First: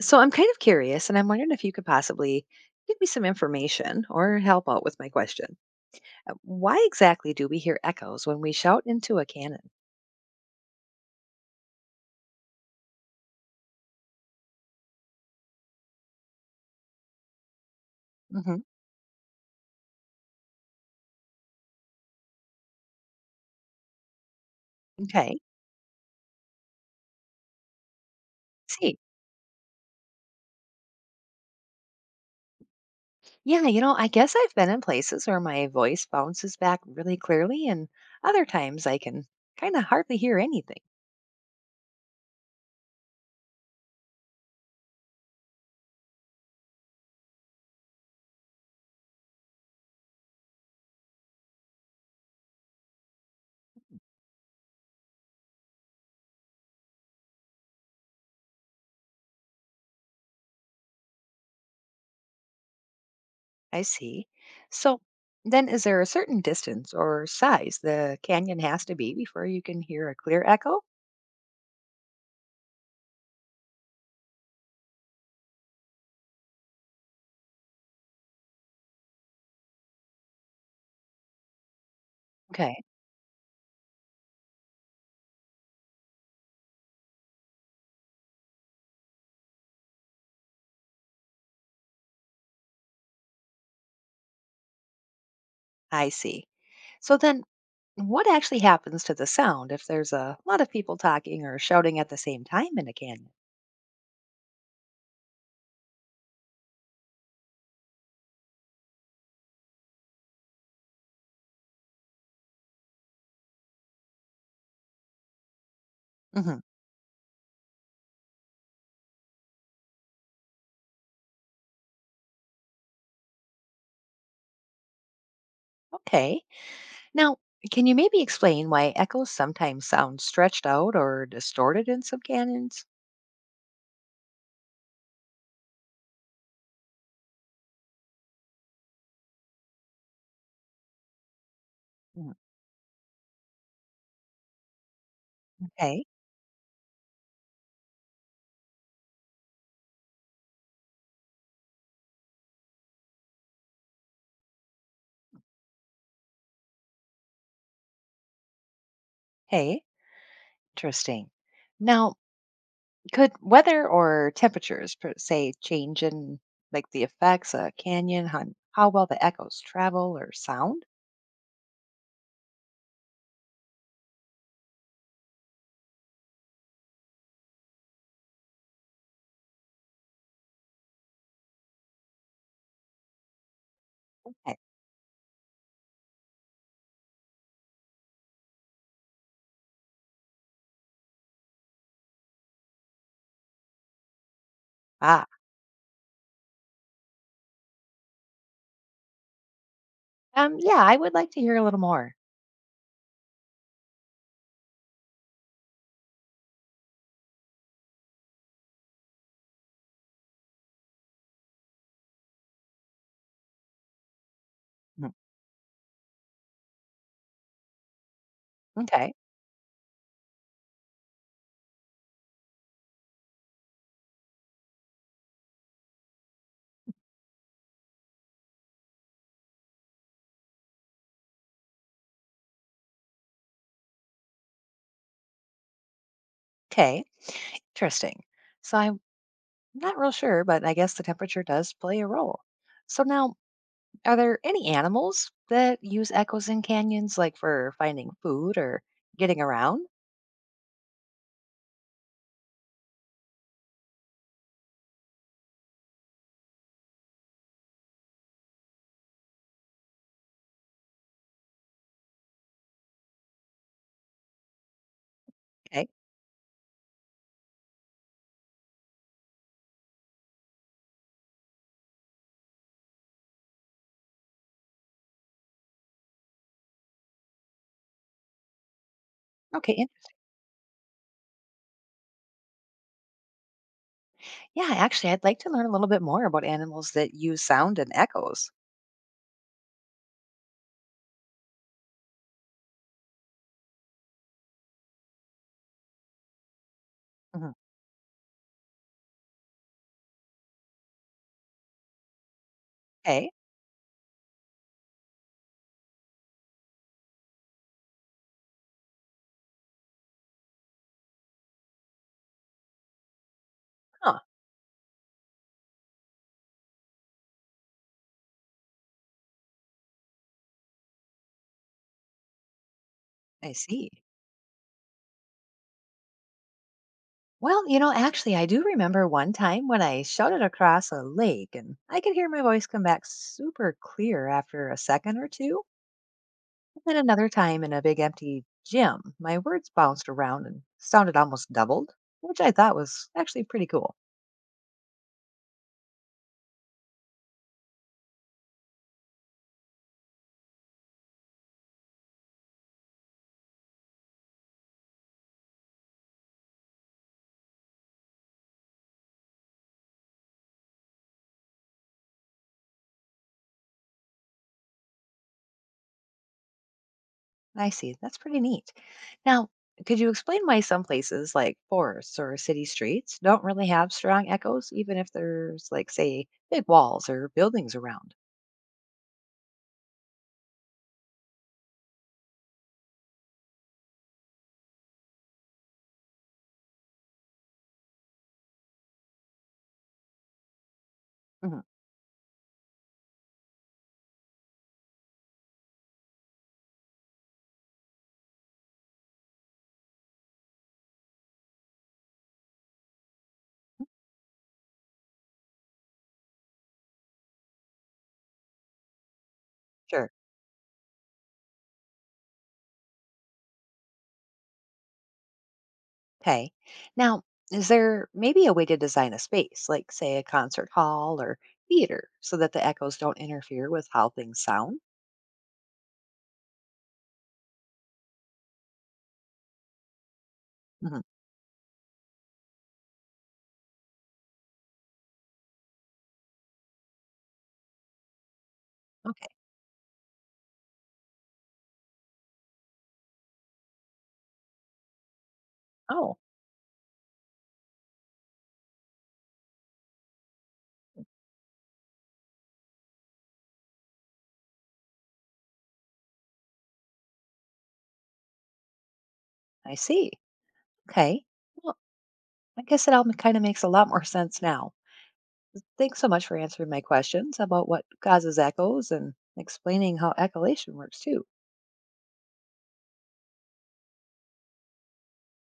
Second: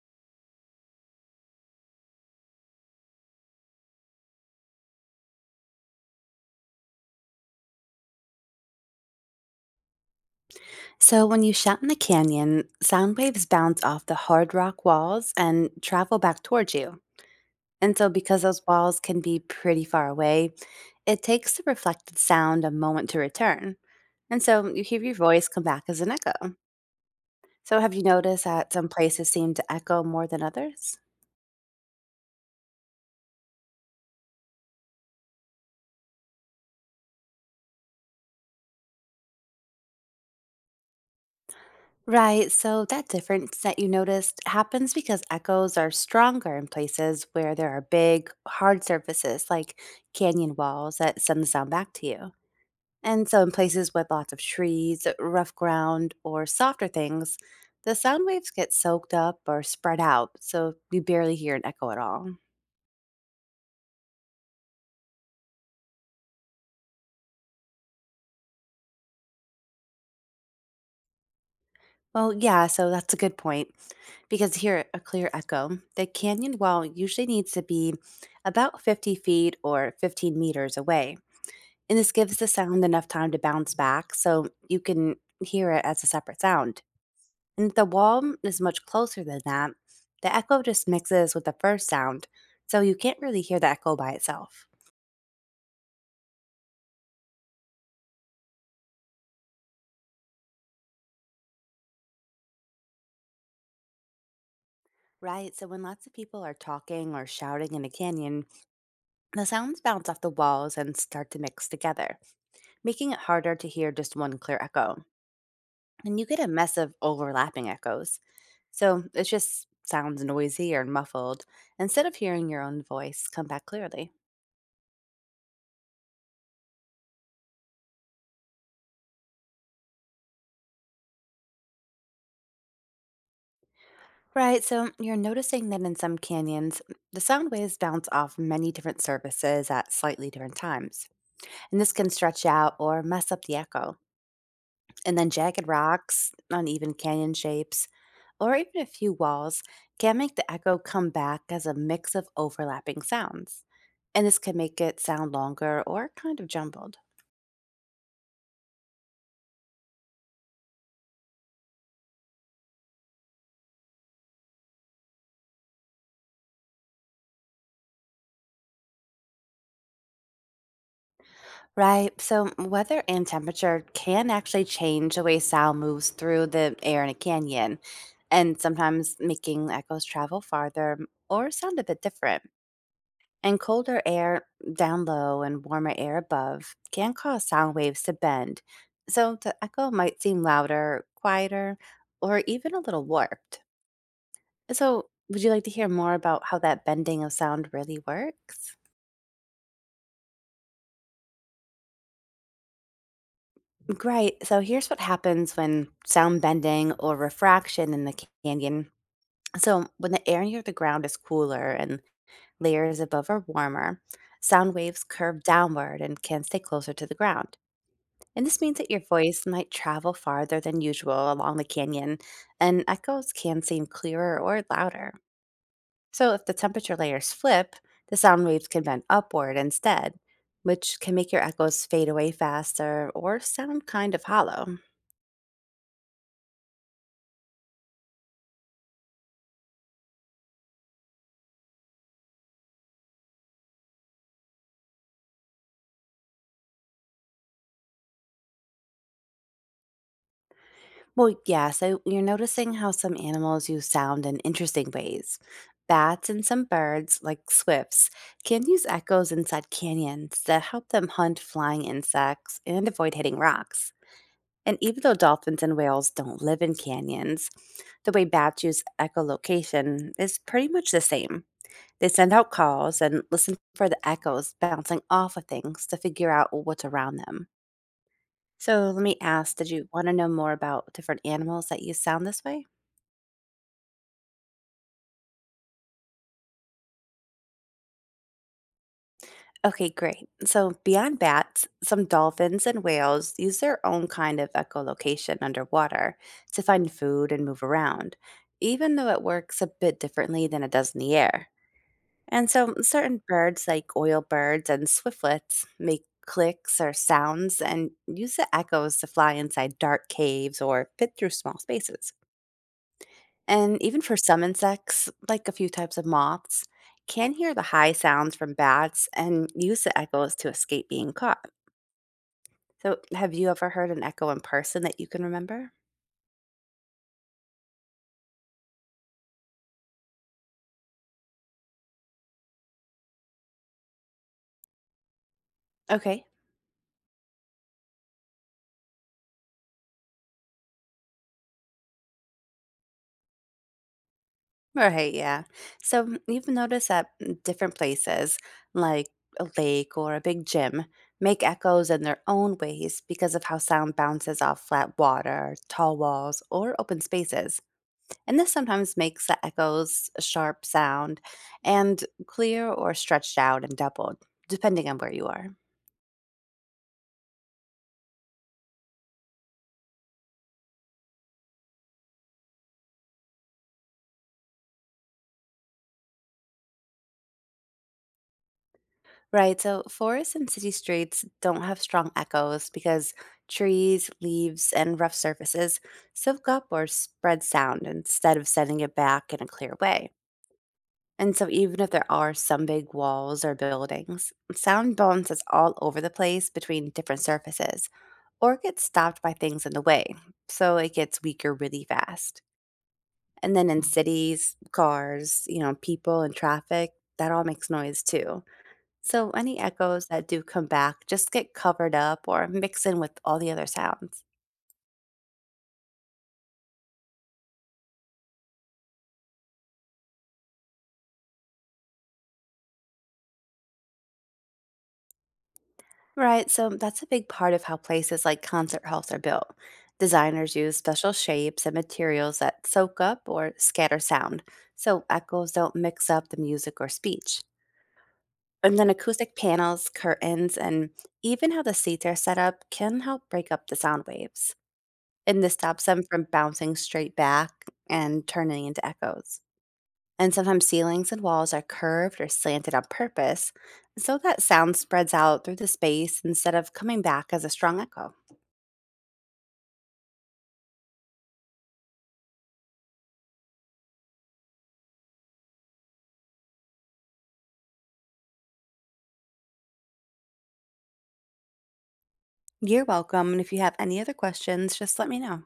So I'm kind of curious, and I'm wondering if you could possibly give me some information or help out with my question. Why exactly do we hear echoes when we shout into a cannon? So, when you shout in the canyon, sound waves bounce off the hard rock walls and travel back towards you. And so, because Hmm. those walls can be pretty far away, it takes the reflected sound a moment to return. And so, you hear your Okay. voice come back as an echo. So, have you noticed that some See, places seem to echo more than others? yeah, I guess I've been in places where my voice bounces back really clearly, and other times I can kind of hardly hear anything. Right, so that difference that you noticed happens because echoes are stronger in places where there are big, hard surfaces like canyon walls that send the sound back to you. And so, in places with lots of trees, rough ground, or softer things, the sound waves get soaked up or spread out, so you barely hear an echo at all. I see. So then, is there a certain distance or size the canyon has to be before you can hear a clear echo? Well, yeah, so that's a good point. Because to hear a clear echo, the canyon wall usually needs to be about 50 feet or 15 meters away. And this gives the Okay, sound enough time to bounce back so you can hear it as a separate sound. And if the wall is much closer than that, the echo just mixes with the first sound, so you can't really hear the echo by itself. I see. So then, what actually happens to the sound if there's a lot of people talking or shouting at the same time in a canyon? Right, so when lots of people are talking or shouting in a canyon, the sounds bounce off the walls and start to mix together, making it harder to hear just one clear echo. And you get a Hmm. mess of overlapping echoes, so it just sounds noisy or muffled instead of hearing your own voice come back clearly. Okay. Now, can you maybe explain why echoes sometimes sound stretched out or distorted in some canyons? Right, so you're noticing that in some canyons, the sound waves bounce off many different surfaces at slightly different times. And this can Mm. stretch out or mess up the echo. And then jagged Okay. rocks, uneven canyon shapes, or even a few walls can make the echo come back as a mix of overlapping sounds. And this can make it sound longer or kind of jumbled. Hey, interesting. Now, could weather or temperatures, per se, change in like the effects a canyon on how well the echoes travel or sound? Right. So weather and temperature can actually change the way sound moves through the air in a canyon, and sometimes making echoes travel farther or sound a bit different. And colder air Okay. down low and warmer air above can cause sound waves to bend. So the echo might seem louder, quieter, or even a little warped. So, Ah, would you like to hear more about how that bending of sound really works? Yeah, I would like to hear a little more. Great. So here's what happens when sound bending or refraction in the canyon. So when the air near the ground is cooler and layers above are warmer, sound waves Mm. curve downward and can stay closer to the ground. And this means that your Okay. voice might travel farther than usual along the canyon, and echoes can seem clearer or louder. So if the temperature layers flip, the sound waves can bend upward instead, which can make your echoes fade away faster or sound kind of hollow. Okay. Interesting. I'm not real sure, but I guess the temperature does play a role. So now, are there any animals that use echoes in canyons, like for finding food or getting around? Well, yeah, so you're noticing how some animals use sound in interesting ways. Bats and some birds, like swifts, can use echoes inside canyons that help them hunt flying insects and avoid hitting rocks. And even though dolphins and Okay. whales don't live in canyons, the way bats use echolocation is pretty much the same. They send out calls and listen for the echoes bouncing off of things to figure out what's around them. So let me ask, did Okay. and- you want to know more about different animals that use sound this way? Yeah, actually, I'd like to learn a little bit more about animals that use sound and echos. Okay, great. So, beyond bats, some dolphins and whales use their own kind of echolocation underwater to find food and Mhm. move around, even though it works a bit differently than it does in the air. And so, certain Okay. birds, like oil birds and swiftlets, make clicks or sounds and use the echoes to fly inside dark caves or fit through small spaces. And even for Huh. some insects, like a few types of moths, can hear the high sounds from bats and use the echoes to escape being caught. So, have you I ever see. heard an echo in person that you can remember? Well, actually, I do remember one time when I shouted across a lake and I could hear my voice come back super clear after a second or two. Okay. Then another time in a big empty gym, my words bounced around and sounded almost doubled, which I thought was actually pretty cool. Right, yeah. So, you've noticed that different places, like a lake or a big gym, make echoes in their own ways because of how sound bounces off flat water, tall walls, or open spaces. And this sometimes makes the echoes a sharp sound and clear or stretched out and doubled, depending on where you are. I see. That's pretty neat. Now, could you explain why some places like forests or city streets don't really have strong echoes, even if there's, like, say, big walls or buildings around? Right, so forests and city streets don't have strong echoes because trees, leaves, and rough surfaces soak up or spread sound instead of sending it back in a clear way. And so, Mhm. even if there are some big walls or buildings, sound bounces all over the place between different surfaces or gets stopped by things in the way, so it gets weaker really fast. And then in cities, cars, you know, people and traffic, that all makes noise too. So any echoes Sure. that do come back just get covered up or mix in with all the other sounds. Okay. Now, is there maybe a way to design a space, like say a concert hall or theater, so that the echoes don't interfere with how things sound? Right, so that's a big part of how places like concert halls are built. Designers use Hmm. special shapes and materials that soak up or scatter sound, so echoes don't mix up the music or speech. And then Okay. acoustic panels, curtains, and even how the seats are set up can help break up the sound waves. And this stops them Oh, from bouncing straight back and turning into echoes. And sometimes ceilings and walls are curved or slanted on purpose so that sound spreads out through the space instead of coming back as a strong echo. I see. Okay. Well, I guess it all kind of makes a lot more sense now. Thanks so much for answering my questions about what causes echoes and explaining how echolation works too. You're welcome. And if you have any other questions, just let me know.